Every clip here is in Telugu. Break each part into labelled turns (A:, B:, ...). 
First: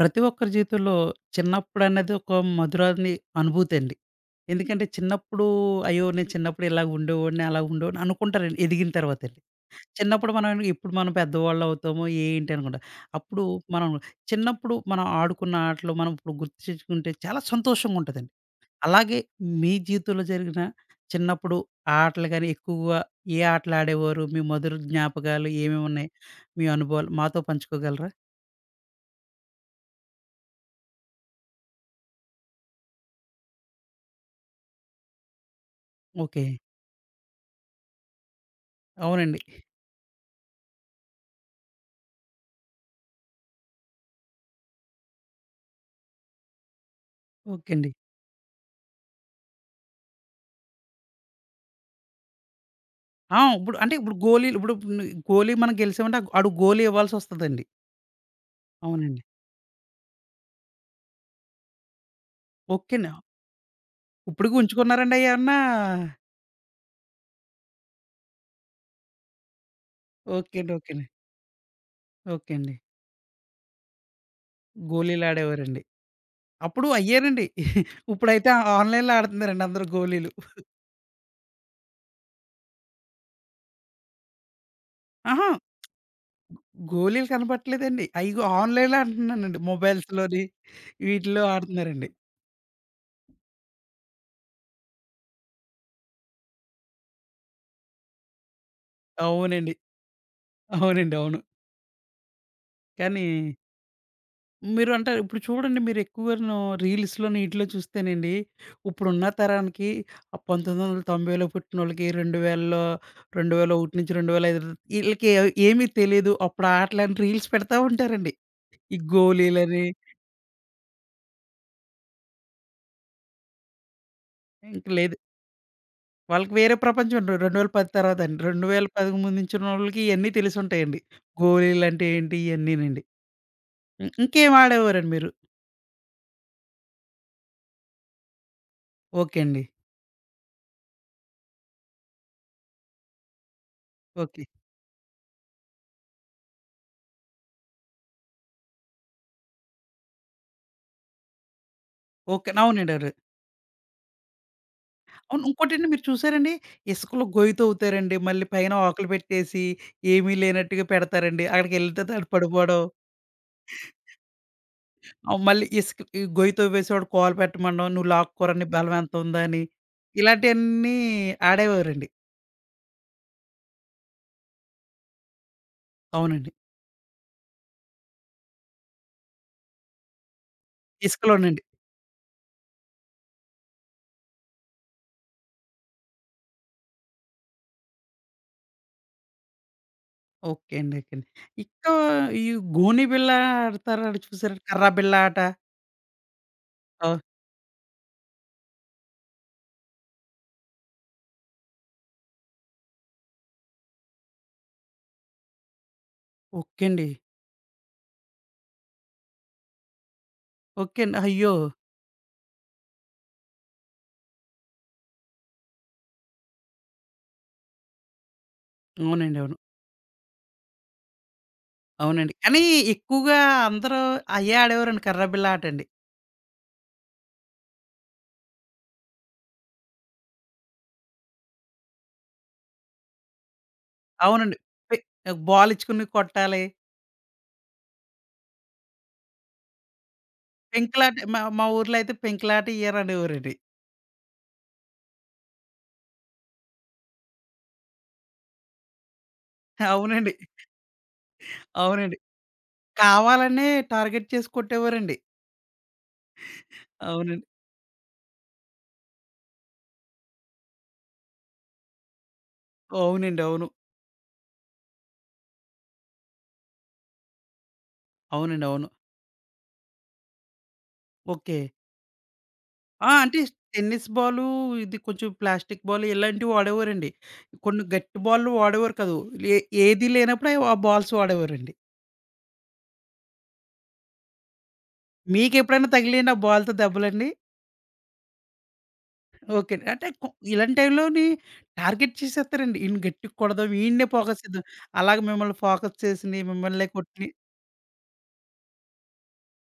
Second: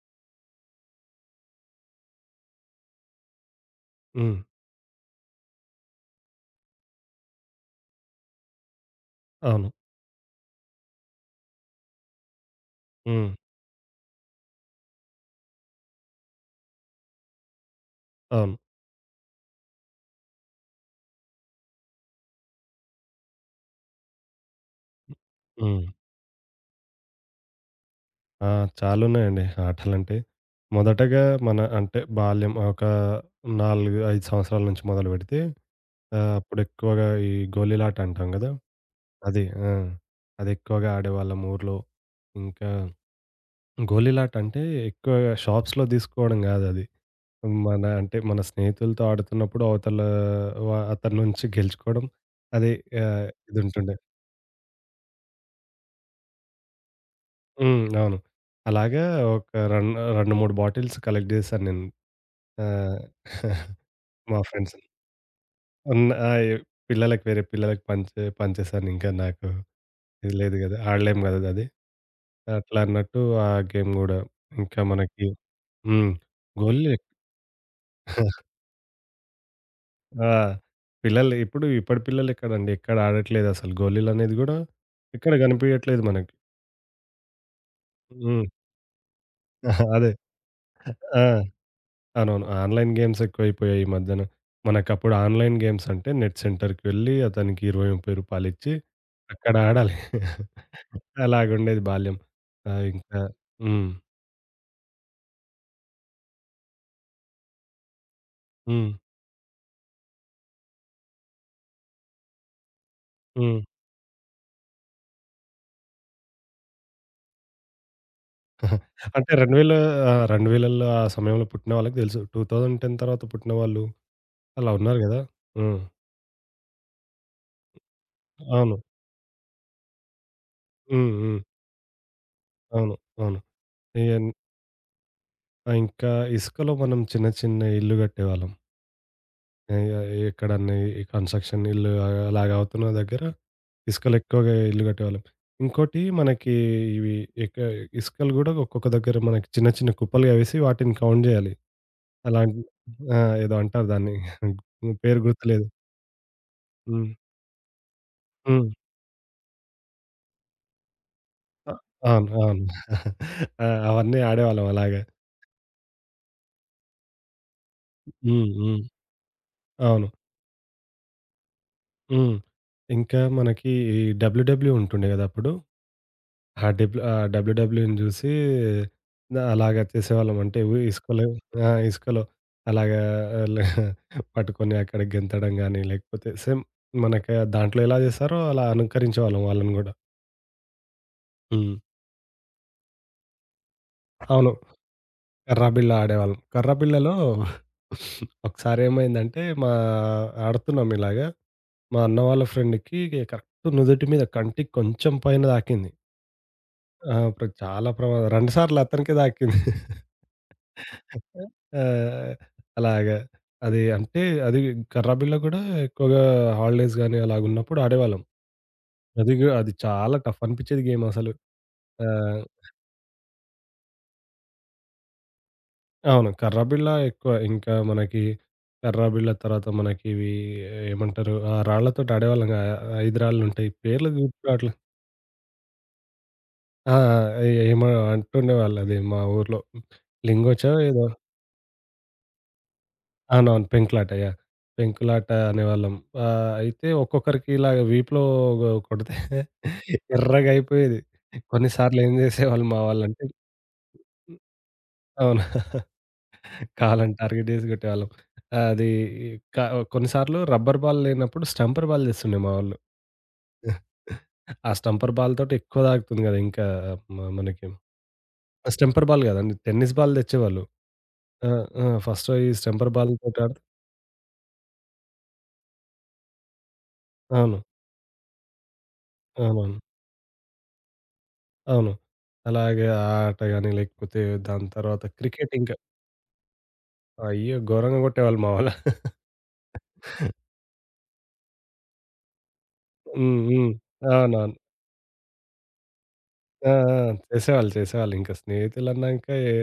A: ప్రతి ఒక్కరి జీవితంలో చిన్నప్పుడు అనేది ఒక మధురాని అనుభూతి అండి.
B: హ్మ్.
A: ఎందుకంటే చిన్నప్పుడు అయ్యో! నేను చిన్నప్పుడు ఇలాగ ఉండేవాడిని, అలా ఉండేవాడిని అనుకుంటారండి ఎదిగిన తర్వాతండి.
B: అవును.
A: చిన్నప్పుడు మనం ఇప్పుడు పెద్దవాళ్ళు అవుతాము ఏంటి అనుకుంటాం.
B: హ్మ్.
A: అప్పుడు మనం చిన్నప్పుడు ఆడుకున్న ఆటలు మనం ఇప్పుడు గుర్తు తెచ్చుకుంటే చాలా సంతోషంగా ఉంటదండి.
B: అవును.
A: అలాగే మీ జీవితంలో జరిగిన చిన్నప్పుడు ఆటలు గాని ఎక్కువగా ఏ ఆటలు ఆడేవారు? మీ మధుర జ్ఞాపకాలు ఏమేమి
B: హ్మ్.
A: ఉన్నాయి? మీ అనుభవాలు మాతో పంచుకోగలరా?
B: ఆ! చాలున్నాయండి ఆటలంటే. మొదటగా మన అంటే బాల్యం ఒక 4, 5 సంవత్సరాల నుంచి మొదలుపెడితే
A: ఓకే.
B: అప్పుడెక్కువగా ఈ గోళీలాట అంటాం గదా!
A: అవునండి.
B: అది. ఆ! అదెక్కువగా ఆడేవాళ్ళం ఊర్లో. ఇంకా గోళీలాట అంటే ఎక్కువగా షాప్స్‌లో తీసుకోవడం గాదది.
A: ఓకే
B: మన
A: అండి.
B: అంటే మన స్నేహితులతో ఆడుతున్నప్పుడు అవతల అతని నుంచి గెలుచుకోవడం అది
A: ఆ! ఇప్పుడు అంటే
B: ఇదుంటుండే.
A: ఇప్పుడు గోలీలు ఇప్పుడు గోలీ మనం గెలిసామంటే ఆడు గోలీ ఇవ్వాల్సొస్తదండి.
B: హ్మ్. అవును. అలాగా
A: అవునండి.
B: ఒక రన్ 2, 3 బాటిల్స్ కలెక్ట్ చేశాను నేను.
A: ఓకే
B: ఆహ్,
A: అండి.
B: మా
A: ఇప్పటికి
B: ఫ్రెండ్స్
A: ఉంచుకున్నారండి అయేమన్నా?
B: ఉన్న పిల్లలకి వేరే పిల్లలకి పంచేసాను. ఇంకా నాకు ఇది లేదు
A: ఓకే అండి.
B: గదా!
A: ఓకే అండి.
B: ఆడలేము గదా! అది.
A: ఓకే అండి.
B: అట్లా అన్నట్టు ఆ గేమ్ గూడా. ఇంకా మనకి
A: గోలీలాడేవారండి.
B: హ్మ్.
A: అప్పుడు
B: గోళీలు.
A: అయ్యేనండి. ఇప్పుడైతే ఆన్‌లైన్‌లో ఆడుతున్నారండి అందరూ
B: ఆ!
A: గోలీలు.
B: పిల్లలు ఇప్పుడు ఇప్పటి పిల్లలు ఎక్కడండి, ఎక్కడ ఆడట్లేదు అసలు. గోళీలనేది గూడా ఎక్కడ
A: అహా!
B: కనిపియట్లేదు మనకి.
A: గోలీలు కనపట్లేదండి. అయ్యిగో
B: హ్మ్.
A: ఆన్‌లైన్‌లో అంటున్నానండి.
B: అదే.
A: మొబైల్స్‌లోని
B: ఆ!
A: వీటిల్లో ఆడుతున్నారండి.
B: అవునవును. ఆన్‌లైన్ గేమ్స్ ఎక్కువైపోయాయి ఈ మధ్యన. మనకప్పుడు ఆన్‌లైన్ గేమ్స్ అంటే నెట్ సెంటర్‌కి వెళ్ళి అతనికి 20, 30 రూపాయలిచ్చి అక్కడ
A: అవునండి.
B: ఆడాలి.
A: అవునండి. అవును.
B: అలాగుండేది బాల్యం. ఆహ్, ఇంకా
A: కానీ
B: హ్మ్.
A: మీరు అంటే ఇప్పుడు చూడండి మీరు ఎక్కువను రీల్స్‌లోని ఈటిలో చూస్తేనండి,
B: హ్మ్.
A: ఇప్పుడున్న తరానికి ఆ 1990లో పుట్టినోళ్ళకి 2000లో
B: హ్మ్.
A: 2001 నుంచి 2005 ఈళ్ళకి ఏమీ తెలీదు. అప్పుడు ఆటలని రీల్స్ పెడతా ఉంటారండి. ఈ
B: అంటే 2000,
A: గోలీలని
B: ఆ! 2000ల్లో ఆ సమయంలో పుట్టిన వాళ్ళకి తెలుసు. 2010 తర్వాత పుట్టిన వాళ్ళు అలా
A: ఇంక
B: ఉన్నారు
A: లేదు.
B: గదా! హ్మ్.
A: వాళ్ళకి వేరే ప్రపంచం ఉంటది. 2010 తర్వాత అండి.
B: అవును.
A: 2010కు ముందు నుంచున్నోళ్ళకి ఇయన్నీ తెలిసుంటాయండి.
B: హ్మ్. హ్మ్.
A: గోలీలంటే ఏంటి?
B: అవును.
A: ఇయన్నీనండి.
B: అవును.
A: హ్మ్.
B: ఇయన్
A: ఇంకేం ఆడేవారండి మీరు?
B: ఆ! ఇంకా ఇసుకలో మనం చిన్న చిన్న ఇల్లు కట్టేవాళ్ళం.
A: ఓకే అండి.
B: ఇగ ఎక్కడన్నా ఈ కన్‌స్ట్రక్షన్ ఇల్లు అలాగ అవుతున్న దగ్గర ఇసుకలో
A: ఓకే.
B: ఎక్కువగా ఇల్లు కట్టేవాళ్ళం. ఇంకోటి మనకి ఇవి ఎక ఇసుకలు గూడా ఒక్కొక్క దగ్గర మనకి చిన్న చిన్న కుప్పలుగా వేసి వాటిని కౌంట్ జేయాలి.
A: ఓకే.
B: అలాంటి.
A: అవునండి. అవును.
B: ఆ! ఏదో అంటారు దాన్ని. పేరు
A: అవును.
B: గుర్తులేదు.
A: ఇంకోటండి మీరు చూసారండి,
B: హ్మ్.
A: ఇసుకలో గొయ్యి తవ్వుతారండి. మళ్ళీ
B: హ్మ్.
A: పైన ఆకులు పెట్టేసి, ఏమీ లేనట్టుగా పెడతారండి.
B: అ
A: అక్కడికెళ్ళిన తర్వాత ఆడు
B: అవును. అవును.
A: పడిపోవడం.
B: ఆ! అవన్నీ ఆడేవాళ్ళం అలాగా.
A: మళ్ళీ ఇసుక ఈ గొయ్యి తవ్వేసేవాడు కాలు పెట్టమనడం. నువ్వు
B: హ్మ్.
A: లాక్కురా నీ
B: హ్మ్.
A: బలం ఎంతుందా అని.
B: అవును.
A: ఇలాంటియన్నీ ఆడేవారండి.
B: హ్మ్. ఇంకా మనకి ఈ డబ్ల్యూడబ్ల్యూ ఉంటుండే గదా అప్పుడు!
A: అవునండి.
B: ఆ డబ్ల్యూడబ్ల్యూ‌ని జూసి అలాగా చేసేవాళ్ళం. అంటే ఇసుకలో.
A: ఇసుకలోనండి.
B: ఆ! ఇసుకలో అలాగా ల పట్టుకొని అక్కడ గెంతడం గాని, లేకపోతే సేమ్ మనకి దాంట్లో ఎలా జేస్తారో అలా అనుకరించేవాళ్ళం వాళ్ళని గూడా.
A: ఓకే అండి. ఓకే అండి.
B: హ్మ్.
A: ఇంకా ఈ గోని బిళ్ళ ఆడతారు ఆడ
B: అవును.
A: చూసారండి. కర్ర బిళ్ళ ఆట.
B: కర్రబిల్ల ఆడేవాళ్ళం. కర్రబిల్లలో
A: ఆ!
B: ఒకసారేమైందంటే మా ఆడుతున్నాం ఇలాగా. మా అన్న వాళ్ళ ఫ్రెండ్‌కి కరెక్ట్ నుదుటి మీద, కంటికి కొంచెం పైన తాకింది.
A: ఓకే అండి.
B: ఆ! అప్పుడు చాలా ప్రమాదం, 2 సార్లు అతనికే తాకింది.
A: ఓకే అండి. అయ్యో!
B: ఆ! అలాగా. అది అంటే అది కర్రాబిల్లో గూడా ఎక్కువగా హాలిడేస్ గాని అలాగున్నప్పుడు ఆడేవాళ్ళం. అది
A: అవునండి.
B: గు
A: అవును.
B: అది చాలా టఫ్ అనిపిచ్చేది గేమ్ అసలు.
A: అవునండి.
B: ఆహ్,
A: కానీ ఎక్కువగా అందరూ అయ్యే ఆడేవారండి. కర్ర బిళ్ళ ఆటండి.
B: అవును. కర్రాబిల్ల ఎక్కువ. ఇంకా మనకి కర్రాబిల్ల తర్వాత మనకి ఇవి ఏమంటారు? ఆ రాళ్ళతోటి ఆడేవాళ్ళం. 5 రాళ్ళుంటాయి. పేర్లు గుర్తు
A: అవునండి.
B: రావట్లే.
A: పె బాల్ ఇచ్చుకుని కొట్టాలి.
B: ఆ! ఆ! ఏమో అంటుండేవాళ్ళు అది మా ఊర్లో. లింగోచ్చో ఏదో.
A: పెంకులాట మా మా ఊర్లో అయితే పెంకులాట ఇయ్యరనేవారండి.
B: అవునవును. పెంకులాట. యాహ్! పెంకులాట అనేవాళ్ళం. అయితే ఒక్కొక్కరికి ఇలాగ వీపులో కొడితే
A: అవునండి.
B: ఎర్రగయిపోయేది. కొన్ని సార్లు ఏం
A: అవునండి.
B: చేసేవాళ్ళు మా వాళ్ళంటే
A: కావాలనే టార్గెట్ చేసి కొట్టేవారండి.
B: అవును. కాళ్ళని
A: అవునండి.
B: టార్గెట్ చేసి కొట్టేవాళ్ళం. ఆ, అది క కొన్నిసార్లు రబ్బర్ బాల్ లేనప్పుడు స్టంపర్ బాల్ తెస్తుండే మా వాళ్ళు.
A: అవునండి. అవును.
B: ఆ స్టంపర్ బాల్ తోటి ఎక్కువ తాకుతుంది కదా! ఇంకా మనకి
A: అవునండి. అవును.
B: స్టంపర్ బాల్ కాదండి. టెన్నిస్ బాల్ తెచ్చేవాళ్ళు. ఆ!
A: ఓకే.
B: ఆ! ఫస్ట్ ఈ స్టంపర్
A: ఆ!
B: బాల్
A: అంటే
B: తోటి ఆడితే
A: టెన్నిస్ బాలు, ఇది కొంచెం ప్లాస్టిక్ బాల్ ఇలాంటివి వాడేవారండి.
B: అవును.
A: కొన్ని గట్టి బాల్లు వాడేవారు కాదు. ఏ
B: అవును.
A: ఏది లేనప్పుడు ఆ బాల్స్ వాడేవారండి.
B: అవును. అలాగే ఆ ఆట గాని, లేకపోతే దాని తర్వాత క్రికెట్ ఇంకా.
A: మీకెప్పుడైనా తగిలియండి ఆ బాల్‌తో దెబ్బలండి?
B: అయ్యో! ఘోరంగా కొట్టేవాళ్ళు మా వాళ్ళు.
A: ఓకే. అండి. అంటే కొ ఇలాంటి టైంలోని టార్గెట్ చేసేస్తారండి. ఈడిని గట్టిగా
B: హ్మ్.
A: కొడదాం,
B: హ్మ్.
A: ఈడినే ఫోకస్
B: అవునవును.
A: చేద్దాం. అలాగ మిమ్మల్ని ఫోకస్ చేసినయి,
B: ఆ!
A: మిమ్మల్నే
B: ఆ!
A: కొట్టినయి
B: చేసేవాళ్ళు, చేసేవాళ్ళు. ఇంకా స్నేహితులన్నాక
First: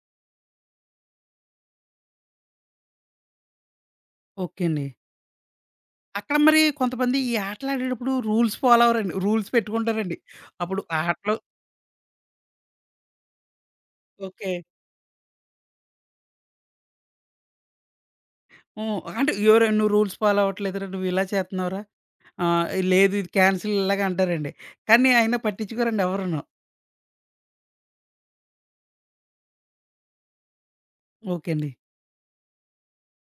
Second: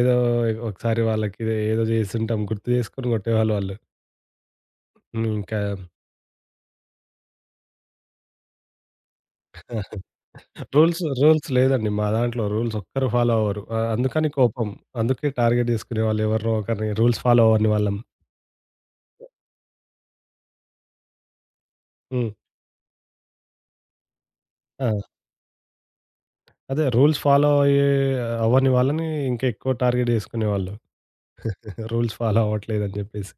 B: ఏదో ఒకసారి వాళ్ళకి ఏదో జేసుంటాం గుర్తు జేసుకొని కొట్టేవాళ్ళు వాళ్ళు.
A: ఓకే అండి.
B: హ్మ్. ఇంకా
A: అక్కడ మరి కొంతమంది ఈ ఆటలాడేటప్పుడు రూల్స్ ఫాలో అవ్వరండి. రూల్స్ పెట్టుకుంటారండి. అప్పుడు ఆ
B: రూల్స్,
A: ఆటలో
B: రూల్స్ లేదండి మా దాంట్లో. రూల్స్ ఒక్కరు ఫాలో అవ్వరు. ఆహ్, అందుకని
A: ఓకే.
B: కోపం. అందుకే టార్గెట్ జేసుకునేవాళ్ళు ఎవరినో ఒకరిని. రూల్స్ ఫాలో అవ్వని వాళ్ళం.
A: హ్మ్. అంటే ఎవరు "నువ్వు రూల్స్ ఫాలో అవ్వట్లేదురా, నువ్వు ఇలా చేత్తన్నావురా,
B: హ్మ్.
A: ఆహ్, లేదు ఇది క్యాన్సిల్" ఇలాగ అంటారండి.
B: ఆ!
A: కానీ అయినా పట్టించుకోరండి ఎవరును.
B: అదే రూల్స్ ఫాలో అవ్వని వాళ్ళని ఇంకా ఎక్కువ టార్గెట్ జేసుకునేవాళ్ళు.
A: ఓకే అండి.
B: రూల్స్ ఫాలో అవ్వట్లేదని జెప్పేసి.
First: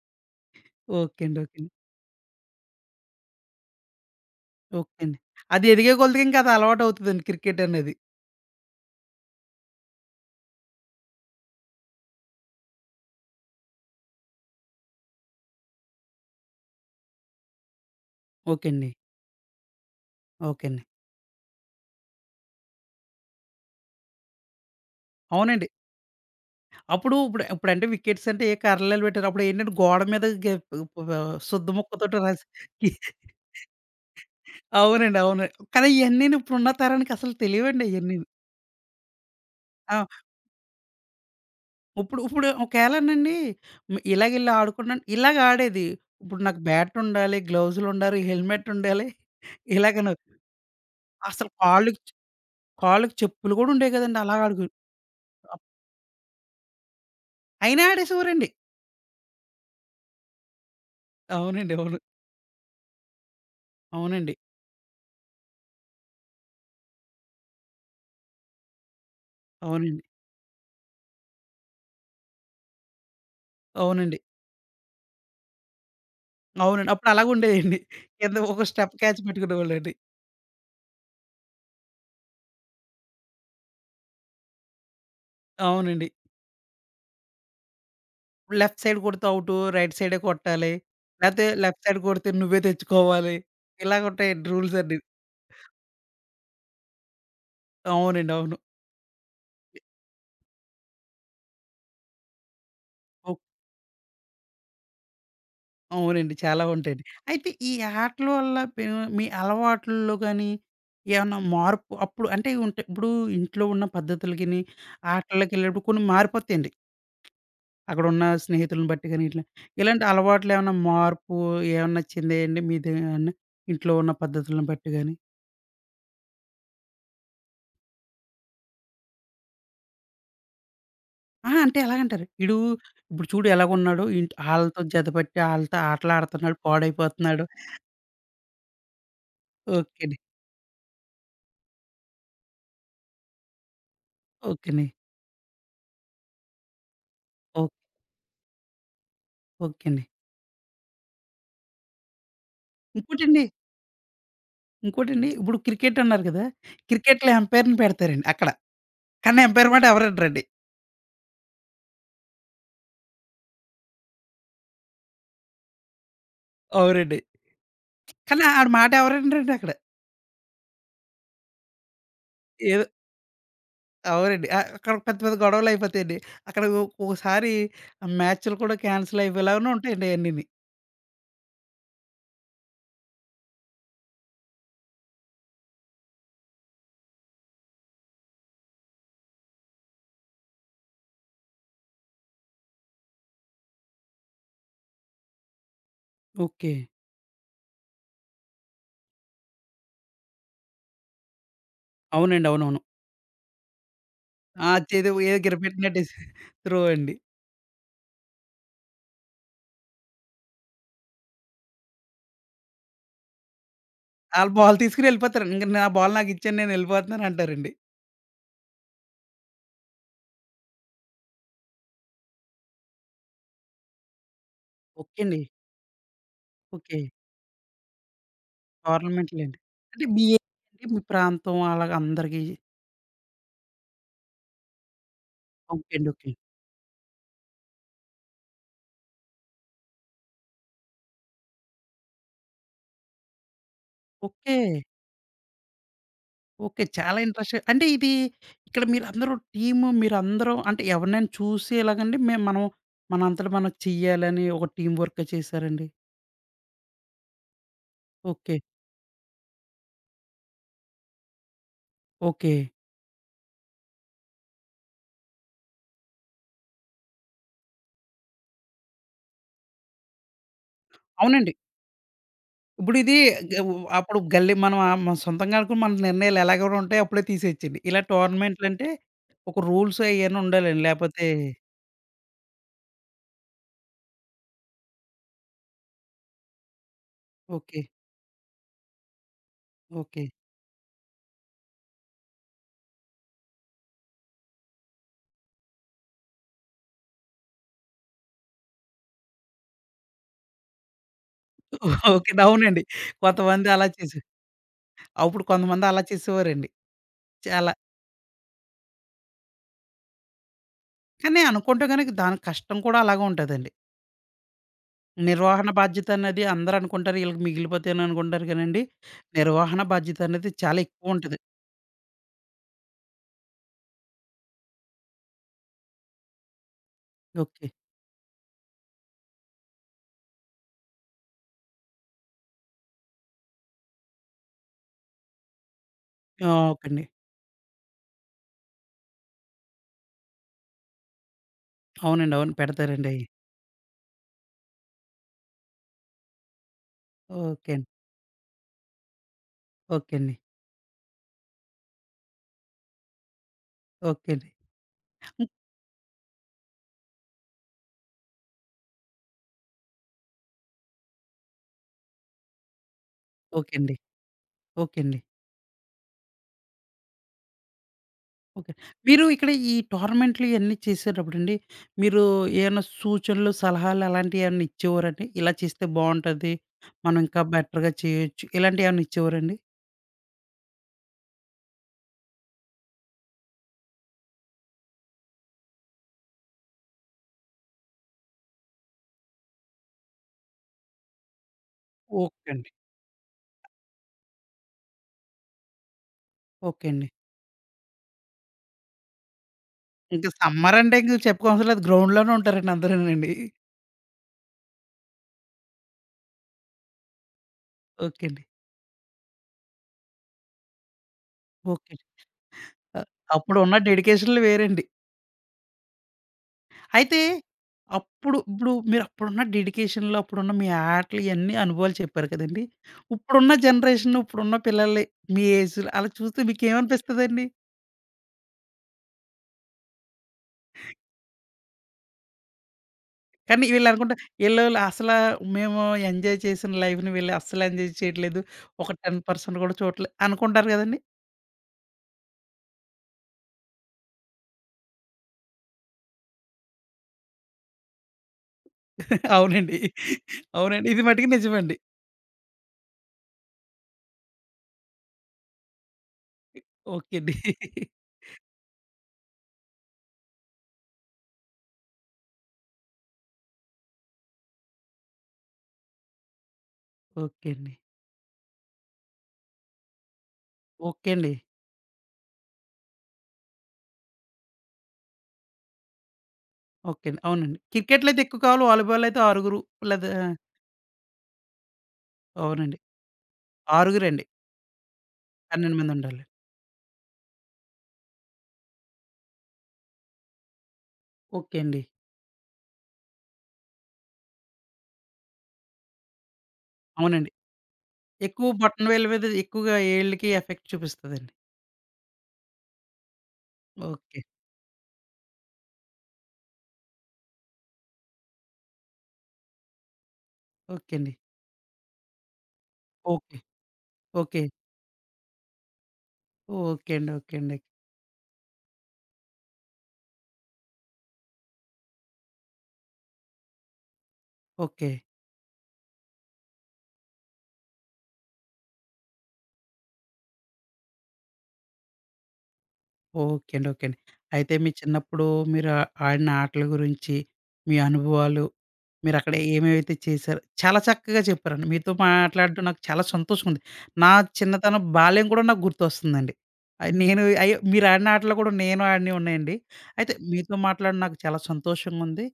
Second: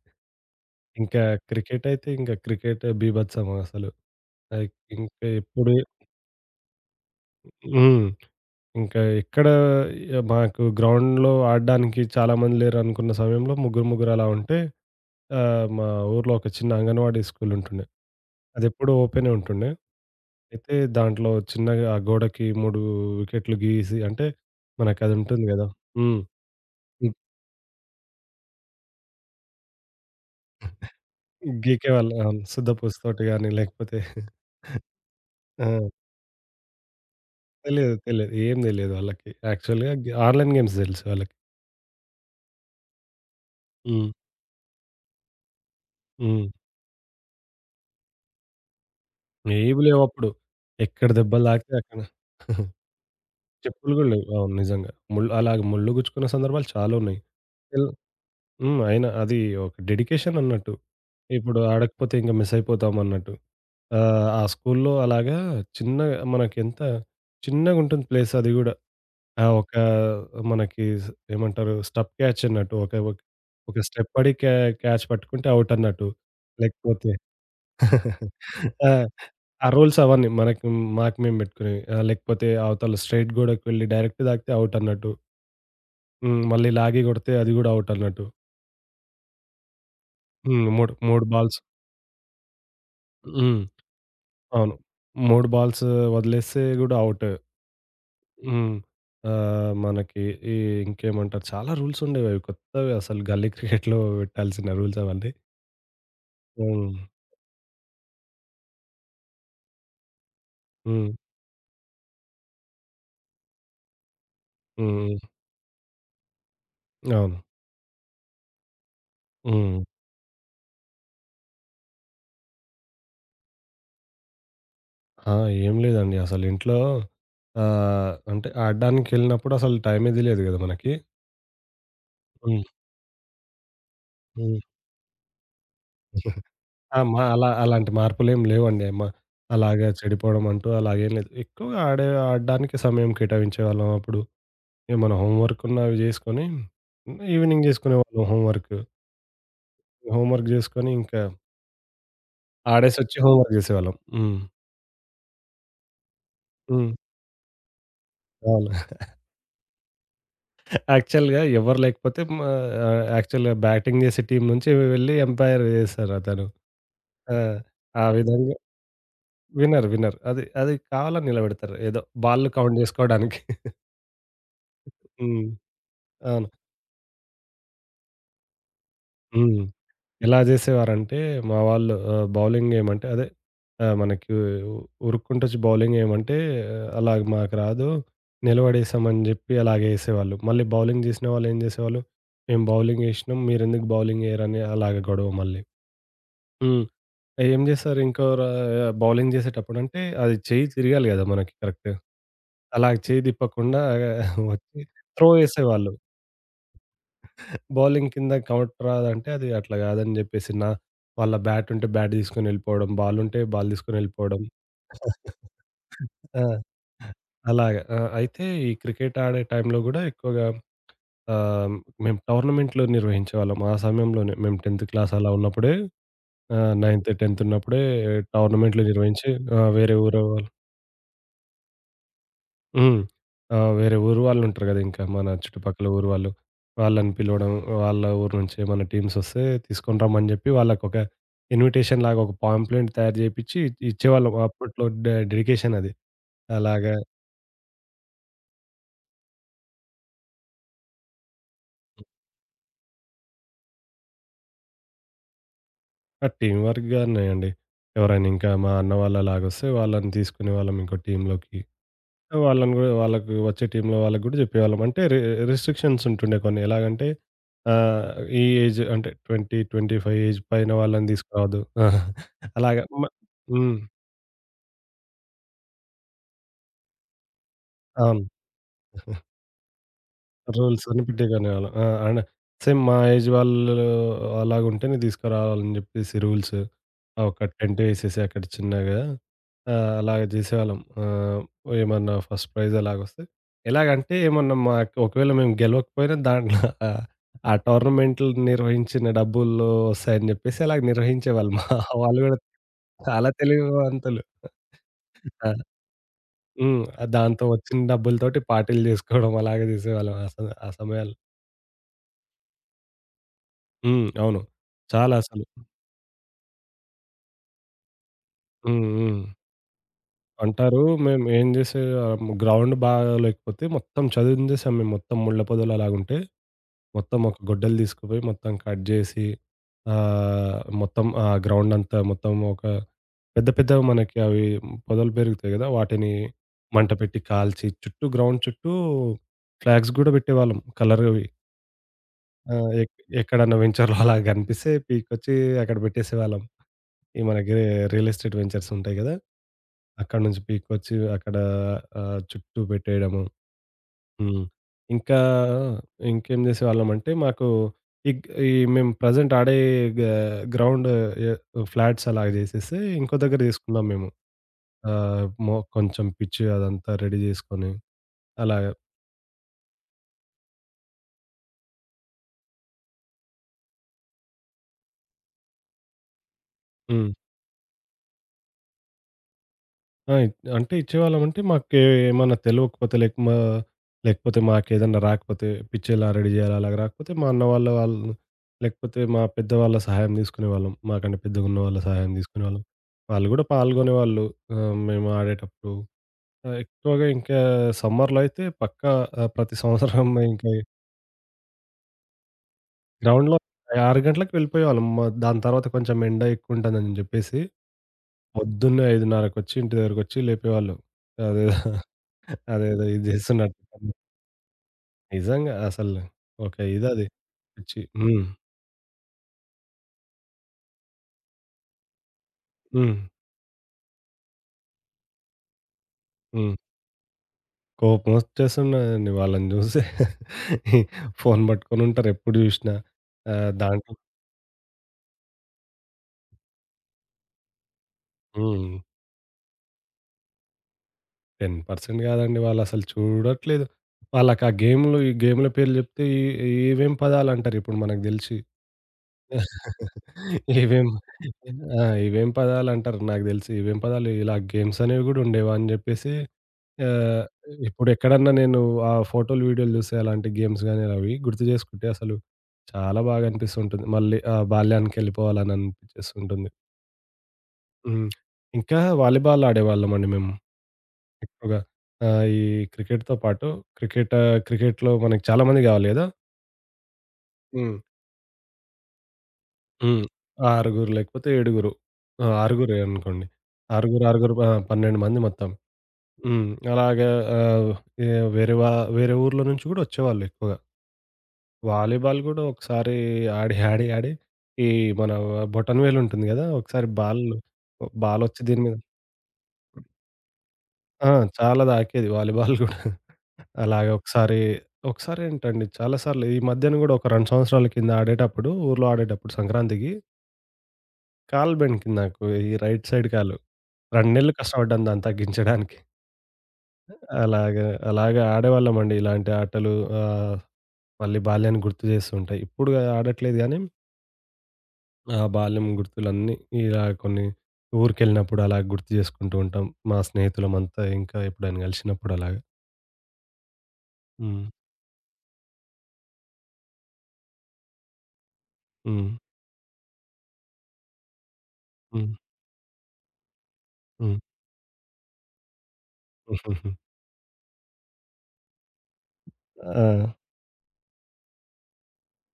B: ఇంకా
A: ఓకే అండి. ఓకే అండి.
B: క్రికెట్ అయితే ఇంక క్రికెట్ బీభత్సం అసలు. లైక్
A: ఓకే అండి.
B: ఇంకా
A: అది
B: ఎప్పుడు
A: ఎదిగే కొలదిగా ఇంకా అది అలవాటవుతదండి క్రికెట్ అనేది.
B: హ్మ్. ఇంకా ఎక్కడ మాకు గ్రౌండ్‌లో ఆడడానికి చాలామంది లేరనుకున్న సమయంలో ముగ్గురు, ముగ్గురు అలా ఉంటే, మా ఊర్లో ఒక చిన్న అంగన్వాడీ స్కూల్ ఉంటుండే.
A: ఓకే అండి.
B: అదెప్పుడూ ఓపెనే ఉంటుండే.
A: ఓకే
B: అయితే
A: అండి.
B: దాంట్లో చిన్నగా ఆ గోడకి 3 వికెట్లు గీసి, అంటే మనకది ఉంటుంది గదా!
A: అవునండి.
B: హ్మ్. హ్మ్.
A: అప్పుడు ఇప్పుడంటే వికెట్స్ అంటే ఏ కర్రలు పెట్టారు. అప్పుడేంటంటే గోడ మీద గ ప్ సుద్ద
B: గీకేవాళ్ళు.
A: ముక్కతోటి
B: అవును.
A: రాసి
B: సుద్దపూసతోటి గాని లేకపోతే
A: అవునండి. అవును.
B: ఆ!
A: కానీ ఇయన్నీను ఇప్పుడున్న తరానికి అసలు తెలియవండి
B: తెలీదు.
A: అయన్నీను.
B: తెలీదు. ఏం తెలీదు వాళ్ళకి. యాక్చువల్‌గా
A: ఆ!
B: ఆన్‌లైన్ గేమ్స్ తెలుసు వాళ్ళకి.
A: ఇప్పుడు ఇప్పుడు ఒకేళనండి
B: హ్మ్.
A: ఇలాగెళ్ళి ఆడుకున్నాను ఇలాగ ఆడేది. ఇప్పుడు
B: హ్మ్.
A: నాకు బ్యాట్ ఉండాలి, గ్లౌజులు ఉండాలి, హెల్మెట్ ఉండాలి.
B: ఏవి
A: ఇలాగను
B: లేవప్పుడు. ఎక్కడ దెబ్బలు
A: అసలు
B: తాకితే అక్కడ.
A: కాళ్ళకి కాళ్ళకి చెప్పులు కూడా
B: చెప్పులు
A: ఉండేవి
B: గూడా
A: కదండీ!
B: లేవు.
A: అలాగ
B: అవును.
A: ఆడుకు
B: నిజంగా. ముళ్ళు అలాగ, ముళ్ళు గుచ్చుకున్న సందర్భాలు చాలా ఉన్నాయి.
A: అయినా
B: తెల్
A: ఆడేసేవారండి.
B: హ్మ్. అయినా అది ఒక డెడికేషన్ అన్నట్టు. ఇప్పుడు
A: అవునండి. అవును.
B: ఆడకపోతే ఇంక మిస్ అయిపోతాం అన్నట్టు.
A: అవునండి.
B: ఆ స్కూల్లో అలాగా చిన్న మనకి ఎంత చిన్నగా, మనకెంత చిన్నగుంటుంది ప్లేస్ అది గూడా. ఆ! ఒక
A: అవునండి.
B: మనకి ఏమంటారు, స్టప్ క్యాచ్ అన్నట్టు. ఒక ఒక ఒక స్టెప్
A: అవునండి.
B: పడి క్యాచ్ పట్టుకుంటే ఔట్ అన్నట్టు.
A: అవునండి. అప్పుడు
B: లేకపోతే
A: అలాగుండేయండి. కింద ఒక
B: ఆ!
A: స్టెప్ క్యాచ్
B: ఆ
A: పెట్టుకునేవాళ్ళండి.
B: రూల్స్ అవన్నీ మనకి, మాకు మేము పెట్టుకునేవి. లేకపోతే అవతల స్ట్రెయిట్ గోడకి వెళ్లి డైరెక్ట్ తాకితే ఔట్ అన్నట్టు.
A: అవునండి.
B: హ్మ్. మళ్ళీ లాగి కొడితే అది గూడా ఔట్ అన్నట్టు.
A: లెఫ్ట్ సైడ్ కొడితే ఔటు, రైట్ సైడే
B: హ్మ్.
A: కొట్టాలి.
B: 3, 3
A: లేతే
B: బాల్స్.
A: లెఫ్ట్ సైడ్ కొడితే నువ్వే తెచ్చుకోవాలి.
B: హ్మ్.
A: ఇలాగుంటాయండి
B: అవును.
A: రూల్స్ అన్ని.
B: 3 బాల్స్ వదిలేస్తే గూడా ఔట్.
A: అవునండి. అవును.
B: హ్మ్. మనకి ఈ ఇంకేమంటారు, చాలా రూల్స్ ఉండేవవి కొత్తవి అసలు
A: ఓహ్!
B: గల్లీ క్రికెట్‌లో పెట్టాల్సిన రూల్స్ అవన్నీ.
A: అవునండి. చాలా
B: హ్మ్.
A: ఉంటాయండి. అయితే ఈ ఆటల వల్ల పె మీ అలవాట్లలో గాని
B: హ్మ్.
A: ఏమన్నా మార్పు అప్పుడు అంటే ఉంటే ఇప్పుడు ఇంట్లో ఉన్న పద్ధతులకిని,
B: హ్మ్. హ్మ్.
A: ఆటలకెళ్ళేటప్పుడు కొన్ని మారిపోతాయండి.
B: అవును.
A: అక్కడున్న స్నేహితులను బట్టి గాని ఇట్లా,
B: హ్మ్.
A: ఇలాంటి అలవాట్లు ఏమన్నా మార్పు ఏమన్నా చెందాయండి మీ ద అన్న ఇంట్లో ఉన్న పద్ధతులను బట్టి గాని?
B: ఆ! ఏం లేదండి అసలు ఇంట్లో. అంటే ఆడడానికెళ్ళినప్పుడు అసలు టైమే తెలియదు గదా మనకి!
A: ఆ! అంటే ఎలాగంటారు, ఈడు
B: హ్మ్.
A: ఇప్పుడు చూడు ఎలాగున్నాడు, ఇంట్
B: హ్మ్.
A: ఆళ్ళతో జతపట్టి ఆళ్ళతో ఆటలాడుతున్నాడు,
B: ఆ! మా
A: పాడైపోతున్నాడు.
B: అలాంటి మార్పులేం లేవండి. మా అలాగా
A: ఓకేండి.
B: చెడిపోవడం అంటూ అలాగేం లేదు. ఎక్కువగా ఆడడానికి సమయం కేటాయించేవాళ్ళం అప్పుడు.
A: ఓకేండి.
B: ఏమన్నా హోమ్ వర్క్ ఉన్నా అవి జేసుకొని, ఈవినింగ్
A: ఓకే.
B: జేసుకునేవాళ్ళం హోమ్ వర్క్.
A: ఓకేండి.
B: హోంవర్క్ జేసుకొని ఇంకా ఆడేసొచ్చి
A: ఇంకోటండి,
B: హోంవర్క్ జేసేవాళ్ళం. హ్మ్.
A: ఇప్పుడు క్రికెట్ అన్నారు కదా!
B: హ్మ్.
A: క్రికెట్‌లో అంపైర్‌ని పెడతారండి అక్కడ.
B: అవును.
A: కానీ అంపైర్ మాట ఎవరు వినరండి.
B: యాక్చువల్‌గా ఎవరు లేకపోతే మా యాక్చువల్‌గా బ్యాటింగ్ జేసే టీమ్ నుంచి వెళ్ళి ఎంపైర్ జేస్తారతను.
A: అవునండి.
B: ఆ! ఆ
A: కానీ
B: విధంగా.
A: ఆడి మాట ఎవరు వినరండి అక్కడ.
B: వినరు. వినరు. అది అది కావాలని నిలబెడతారు. ఏదో బాల్లు కౌంట్
A: ఏదో
B: జేసుకోవడానికి.
A: అవునండి. అక్కడ పెద్ద పెద్ద
B: హ్మ్.
A: గొడవలయిపోతాయండి.
B: అవును.
A: అక్కడ ఒక్కోసారి ఆ మ్యాచ్‌లు కూడా క్యాన్సెల్
B: హ్మ్.
A: అయిపోయేలాగాను ఉంటాయండి
B: ఎలా
A: అయన్నీని.
B: జేసేవారంటే, మా వాళ్ళు బౌలింగ్ ఏమంటే అదే మనకి ఉరుక్కుంటొచ్చి బౌలింగ్ ఏమంటే, అలాగ మాకు రాదు, నిలబడేసామని జెప్పి అలాగే యేసేవాళ్ళు. మళ్ళీ బౌలింగ్ జేసిన వాళ్ళేం జేసేవాళ్ళు, "మేము బౌలింగ్ యేసినాం, మీరెందుకు బౌలింగ్ యేయరని", అలాగ గొడవ మళ్ళీ.
A: ఓకే.
B: హ్మ్. ఏం జేస్తారు ఇంకో ర బౌలింగ్ జేసేటప్పుడంటే, అది చెయ్యి తిరగాలి గదా మనకి కరెక్ట్!
A: అవునండి. అవునవును.
B: అలాగ చెయ్యి తిప్పకుండా
A: ఆ!
B: వచ్చి
A: చేదో
B: త్రో
A: ఏదో
B: యేసేవాళ్ళు.
A: గిరపెట్టినట్టేసి త్రో అండి.
B: బౌలింగ్ కింద కౌంట్ రాదంటే అది అట్లా కాదని జెప్పేసి వాళ్ళ బ్యాట్ ఉంటే బ్యాట్ తీసుకొనెళ్ళిపోవడం, బాల్ ఉంటే బాల్ తీసుకొనెళ్ళిపోవడం.
A: ఆళ్ళు బాల్ తీసుకొని ఎళ్ళిపోతారండి. ఇంక నా బాల్
B: ఆ!
A: నాకిచ్చేయండి నేనెళ్ళిపోతున్నాను అంటారండి.
B: అలాగా. ఆ! అయితే ఈ క్రికెట్ ఆడే టైంలో గూడా ఎక్కువగా ఆహ్, మేము టోర్నమెంట్లు నిర్వహించేవాళ్ళం. ఆ సమయంలోనే మేము 10థ్ క్లాస్
A: ఓకే
B: అలా
A: అండి.
B: ఉన్నప్పుడే,
A: ఓకే.
B: నైన్త్, 10థ్ ఉన్నప్పుడే టోర్నమెంట్లు నిర్వహించి
A: టోర్నమెంట్‌లేండి.
B: ఆ! వేరే
A: అంటే
B: ఊరు
A: మీ ఏరియా అండి? మీ ప్రాంతం అలాగ అందరికి
B: హ్మ్. ఆ! వేరే ఊరు వాళ్ళుంటారు గదా! ఇంకా మన చుట్టుపక్కల
A: ఓకే అండి.
B: ఊరు
A: ఓకే.
B: వాళ్ళు. వాళ్ళని పిలవడం, వాళ్ళ ఊరు నుంచి ఏమన్నా టీమ్సొస్తే తీసుకొని రమ్మని జెప్పి వాళ్ళకొక ఇన్విటేషన్ లాగా ఒక పాంప్లెట్ తయారు జేపిచ్చి ఇచ్చేవాళ్ళం.
A: ఓకే.
B: అప్పట్లో డెడికేషన్ అది.
A: ఓకే.
B: అలాగా.
A: చాలా ఇంట్రెస్ట్ అంటే ఇది ఇక్కడ మీరందరూ అంటే ఎవరినైనా చూసి ఎలాగండి మేము మనం మనంతట మనం చెయ్యాలని ఒక టీమ్ వర్క్ చేశారండి.
B: ఆ! టీమ్ వర్క్ గానే అండి. ఎవరైనా ఇంకా
A: ఓకే.
B: మా అన్న వాళ్ళలాగొస్తే వాళ్ళని తీసుకునేవాళ్ళం ఇంకో టీమ్‌లోకి.
A: ఓకే.
B: వాళ్ళని గూడా వాళ్ళకి వచ్చే టీమ్‌లో వాళ్ళకి గూడా జెప్పేవాళ్ళం. అంటే రిస్ట్రిక్షన్స్ ఉంటుండే కొన్ని. ఎలాగంటే ఆహ్, ఈ ఏజ్ అంటే 20, 25 ఏజ్ పైన వాళ్ళని
A: అవునండి.
B: దీసుకురావద్దు. అలాగా
A: ఇప్పుడు ఇది గ వ్
B: హ్మ్.
A: అప్పుడు గల్లీ మనం మన సొంతంగా అనుకున్న మన నిర్ణయాలు ఎలాగ ఉంటాయో అప్పుడే తీసేయొచ్చండి. ఇలా
B: అవును.
A: టోర్నమెంట్‌లంటే ఒక రూల్స్ అయన్నీ ఉండాలండి.
B: రూల్స్ అన్ని
A: లేపోతే
B: పెట్టేగానేవాళ్ళం. ఆ! అండ్ సేమ్ మా ఏజ్ వాళ్ళు అలాగుంటేనే తీసుకురావాలని జెప్పేసి రూల్స్. ఆ! ఒక
A: ఓకే.
B: టెంట్ వేసేసి అక్కడ చిన్నగా అలాగ
A: ఓకే.
B: జేసేవాళ్ళం. ఆహ్, ఏమన్నా ఫస్ట్ ప్రైజ్ అలాగొస్తే ఎలాగంటే ఏమన్నా మాకు ఒకవేళ మేము గెలవకపోయినా దాంట్లో ఆహ్, ఆ టోర్నమెంట్లు నిర్వహించిన డబ్బుల్లో వస్తాయని జెప్పేసి అలాగ నిర్వహించేవాళ్ళు. మా వాళ్ళు
A: ఓకే.
B: గూడా
A: అవునండి.
B: చాలా
A: కొంతమంది అలా చేసి
B: తెలివివంతులు.
A: అప్పుడు
B: ఆ!
A: అలా చేసేవారండి.
B: హ్మ్. దాంతో
A: చాలా
B: వచ్చిన డబ్బులతోటి పార్టీలు జేసుకోవడం అలాగే జేసేవాళ్ళం ఆ సమయాల్లో.
A: కానీ అనుకుంటే గనక దాని కష్టం కూడా అలాగే ఉంటదండి.
B: హ్మ్. అవును. చాలా అసలు.
A: నిర్వహణ బాధ్యత అనేది అందరూ అనుకుంటారు ఈళ్ళకి మిగిలిపోతేను అనుకుంటారు కానండి,
B: హ్మ్. హ్మ్.
A: నిర్వహణ బాధ్యత అనేది చాలా
B: అంటారు, మేము
A: ఎక్కువుంటది.
B: ఏం చేసే గ్రౌండ్ బాగా లేకపోతే మొత్తం చదునుజేసాం మేము, మొత్తం ముళ్ళ పొదలు అలాగుంటే, మొత్తం ఒక
A: ఓకే.
B: గొడ్డలి తీసుకుపోయి మొత్తం కట్ జేసి, మొత్తం ఆ గ్రౌండ్ అంతా మొత్తం ఒక పెద్ద పెద్దవి మనకి పొదలు పెరుగుతాయి గదా! వాటిని
A: ఆ! ఓకే
B: మంట
A: అండి.
B: పెట్టి కాల్చి చుట్టూ, గ్రౌండ్ చుట్టూ ఫ్లాగ్స్ గూడా పెట్టేవాళ్ళం కలర్‌వి.
A: అవునండి. అవును.
B: ఆ! ఎక్
A: పెడతారండి అయి.
B: ఎక్కడన్నా వెంచర్‌లో అలా గనిపిస్తే పీకొచ్చి అక్కడ పెట్టేసేవాళ్ళం. ఈ మనకి
A: ఓకే అండి.
B: రియల్ ఎస్టేట్ వెంచర్స్ ఉంటాయి గదా!
A: ఓకే
B: అక్కడి
A: అండి.
B: నుంచి పీక్కొచ్చి అక్కడ చుట్టూ పెట్టేయడము.
A: ఓకే
B: హ్మ్.
A: అండి.
B: ఇంకా
A: హ్మ్.
B: ఇంకేం జేసేవాళ్ళమంటే మాకు ఈ మేము ప్రెజెంట్ ఆడే గ గ్రౌండ్ ఎ ఫ్లాట్స్ అలాగ జేసేసి ఇంకో దగ్గర
A: ఓకే
B: తీసుకున్నాం
A: అండి.
B: మేము.
A: ఓకే అండి.
B: కొంచెం పిచ్ అదంతా రెడీ జేసుకొని అలాగా.
A: ఓకే. మీరు ఇక్కడ ఈ టోర్నమెంట్లు ఇయన్నీ చేసేటప్పుడండి, మీరు ఏమన్నా సూచనలు, సలహాలు అలాంటియేమన్నా ఇచ్చేవారండి? ఇలా చేస్తే బావుంటది.
B: హ్మ్.
A: మనం ఇంకా బెటర్‌గా చేయొచ్చు. ఇలాంటియేమన్నా ఇచ్చేవారండి?
B: ఆ! అంటే ఇచ్చేవాళ్ళమంటే మాకే ఏమన్నా తెలవకపోతే లేక మా లేకపోతే మాకేదన్నా రాకపోతే పిచ్చి ఎలా రెడీ జేయాలి అలాగ రాకపోతే మా అన్న వాళ్ళ వాళ్ళు లేకపోతే మా పెద్దవాళ్ళ సహాయం తీసుకునేవాళ్ళం. మాకంటే పెద్దగున్న వాళ్ళ సహాయం
A: ఓకే
B: తీసుకునేవాళ్ళం.
A: అండి.
B: వాళ్ళు గూడా పాల్గొనేవాళ్ళు మేము ఆడేటప్పుడు.
A: ఓకే అండి.
B: ఎక్కువగా ఇంకా సమ్మర్‌లో అయితే పక్కా, ప్రతి సంవత్సరం
A: ఇంక
B: ఇంకా
A: సమ్మర్ అంటే ఇంక చెప్పుకోవసరం లేదు. గ్రౌండ్‌లోనే ఉంటారండి అందరూనండి.
B: గ్రౌండ్‌లో 6 గంటలకు వెళ్ళిపోయేవాళ్ళం. దాని తర్వాత కొంచెం ఎండ ఎక్కువుంటుందని జెప్పేసి
A: ఓకే అండి.
B: పొద్దున్నే 5:30కొచ్చి ఇంటి దగ్గరకొచ్చి లేపేవాళ్ళు. అదేదో,
A: ఓకే.
B: అదేదో
A: అ
B: ఇది జేస్తున్నట్టు.
A: అప్పుడున్న డెడికేషన్‌లు వేరండి.
B: నిజంగా అసలు ఒక ఇదది.
A: అయితే
B: పిచ్చి. హ్మ్.
A: అప్పుడు ఇప్పుడు మీరు అప్పుడున్న డెడికేషన్‌లు, అప్పుడున్న మీ ఆటలు ఇయన్నీ అనుభవాలు చెప్పారు కదండీ!
B: హ్మ్.
A: ఇప్పుడున్న జనరేషన్, ఇప్పుడున్న పిల్లల్ని మీ ఏజ్‌లో అలా చూస్తే
B: హ్మ్.
A: మీకేమనిపిస్తదండి?
B: కోపమొచ్చేస్తుండేదండి వాళ్ళని జూస్తే. ఫోను బట్టుకొనుంటారు ఎప్పుడు జూషినా. ఆహ్,
A: కానీ
B: దాంట్లో
A: వీళ్ళనుకుంటా ఈళ్ళోళ్ళు అసలా మేము ఎంజాయ్ చేసిన లైఫ్‌ని వీళ్ళు అస్సలు ఎంజాయ్ చేయట్లేదు.
B: హ్మ్.
A: ఒక 10% కూడా చూడట్లే అనుకుంటారు కదండీ!
B: 10% గాదండి వాళ్ళసలు చూడట్లేదు. వాళ్ళకా గేములు, ఈ గేముల పేర్లు జెప్తే ఇవేం పదాలంటారిప్పుడు మనకు దెలిసి.
A: అవునండి. అవునండి.
B: ఇవేం
A: ఇది మటికి నిజమండి.
B: ఆ! ఇవేం పదాలంటారు నాకు తెలిసి. ఇవేం పదాలు, ఇలా గేమ్స్ అనేవి గూడా ఉండేవా అని జెప్పేసి
A: ఓకే
B: ఆహ్,
A: అండి.
B: ఇప్పుడెక్కడన్నా నేను ఆ ఫోటోలు, వీడియోలు చూసి అలాంటి గేమ్స్ గాని అవి గుర్తు చేసుకుంటే అసలు చాలా బాగా అనిపిస్తుంటుంది. మళ్ళీ ఆ బాల్యానికెళ్ళిపోవాలని అనిపిచ్చేస్తుంటుంది.
A: ఓకే అండి.
B: హ్మ్. ఇంకా వాలీబాల్ ఆడేవాళ్ళమండి మేము
A: ఓకే అండి.
B: ఎక్కువగా. ఈ క్రికెట్‌తో పాటు క్రికెట్ క్రికెట్‌లో మనకి చాలా మంది కావాలి గదా!
A: ఓకే అండి. అవునండి.
B: హ్మ్.
A: క్రికెట్‌లో అయితే ఎక్కువ కావాలి. వాలీబాల్ అయితే ఆరుగురు
B: హ్మ్.
A: లేదా
B: ఆరుగురు లేకపోతే ఏడుగురు. ఆ!
A: అవునండి.
B: ఆరుగురే అనుకోండి. ఆరుగురు,
A: ఆరుగురండి.
B: ఆరుగురు ప 12 మంది మొత్తం.
A: 12 మందుండాలి.
B: హ్మ్. అలాగా ఆహ్, ఏ వేరే వా వేరే ఊర్ల నుంచి గూడా వచ్చేవాళ్ళు ఎక్కువగా.
A: ఓకే అండి.
B: వాలీబాల్ గూడా ఒకసారి ఆడి, ఆడి, ఆడి ఈ మన బొటనవేలు ఉంటుంది గదా! ఒకసారి
A: అవునండి.
B: బాలొచ్చి
A: ఎక్కువ
B: దీని మీద.
A: బటన్ వేలు మీద ఎక్కువగా ఏళ్ళకి ఎఫెక్ట్
B: ఆ!
A: చూపిస్తదండి.
B: చాలా తాకేది వాలీబాల్ గూడా. అలాగే
A: ఓకే.
B: ఒకసారి, ఒకసారేంటండి చాలా సార్లు ఈ మధ్యన గూడా ఒక 2 సంవత్సరాల కింద ఆడేటప్పుడు, ఊర్లో ఆడేటప్పుడు సంక్రాంతికి
A: ఓకే అండి.
B: కాలు బెణికింది నాకు. ఈ రైట్ సైడ్ కాలు.
A: ఓకే.
B: 2 నెలలు
A: ఓకే.
B: కష్టపడ్డాను దాన్ని తగ్గించడానికి.
A: ఓకే అండి. ఓకే అండి.
B: అలాగా, అలాగే ఆడేవాళ్ళమండి ఇలాంటి ఆటలు. ఆహ్, మళ్ళీ బాల్యాన్ని గుర్తు చేస్తూ ఉంటాయి. ఇప్పుడు ఆడట్లేదు గానీ,
A: ఓకే.
B: ఆ బాల్యం గుర్తులన్నీ ఇలా కొన్ని ఊరికెళ్ళినప్పుడు అలా గుర్తు చేసుకుంటూ ఉంటాం. మా స్నేహితులమంతా ఇంకా ఎప్పుడైనా కలిసినప్పుడు అలాగా.
A: ఓకే అండి. ఓకే అండి.
B: హ్మ్.
A: అయితే మీ చిన్నప్పుడు మీరు ఆ ఆడిన ఆటల గురించి, మీ అనుభవాలు,
B: హ్మ్.
A: మీరక్కడ ఏమేవైతే చేశారో చాలా చక్కగా చెప్పారండి. మీతో
B: హ్మ్.
A: మాట్లాడడం నాకు చాలా సంతోషంగా ఉంది. నా
B: హ్మ్.
A: చిన్నతనం బాల్యం కూడా నాకు గుర్తొస్తుందండి. నేను అయ్యో! మీరు ఆడిన ఆటలు కూడా నేను ఆడినవి ఉన్నాయండి. అయితే
B: ఆ!
A: మీతో మాట్లాడడం నాకు చాలా సంతోషంగా ఉంది.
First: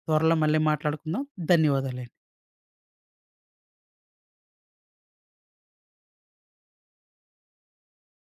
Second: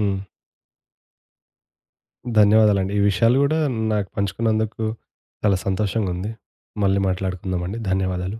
B: హ్మ్.
A: త్వరలో మళ్ళీ మాట్లాడుకుందాం. ధన్యవాదాలండి.
B: ధన్యవాదాలండి. ఈ విషయాలు గూడా నాకు పంచుకున్నందుకు చాలా సంతోషంగుంది. మళ్ళీ మాట్లాడుకుందామండి. ధన్యవాదాలు.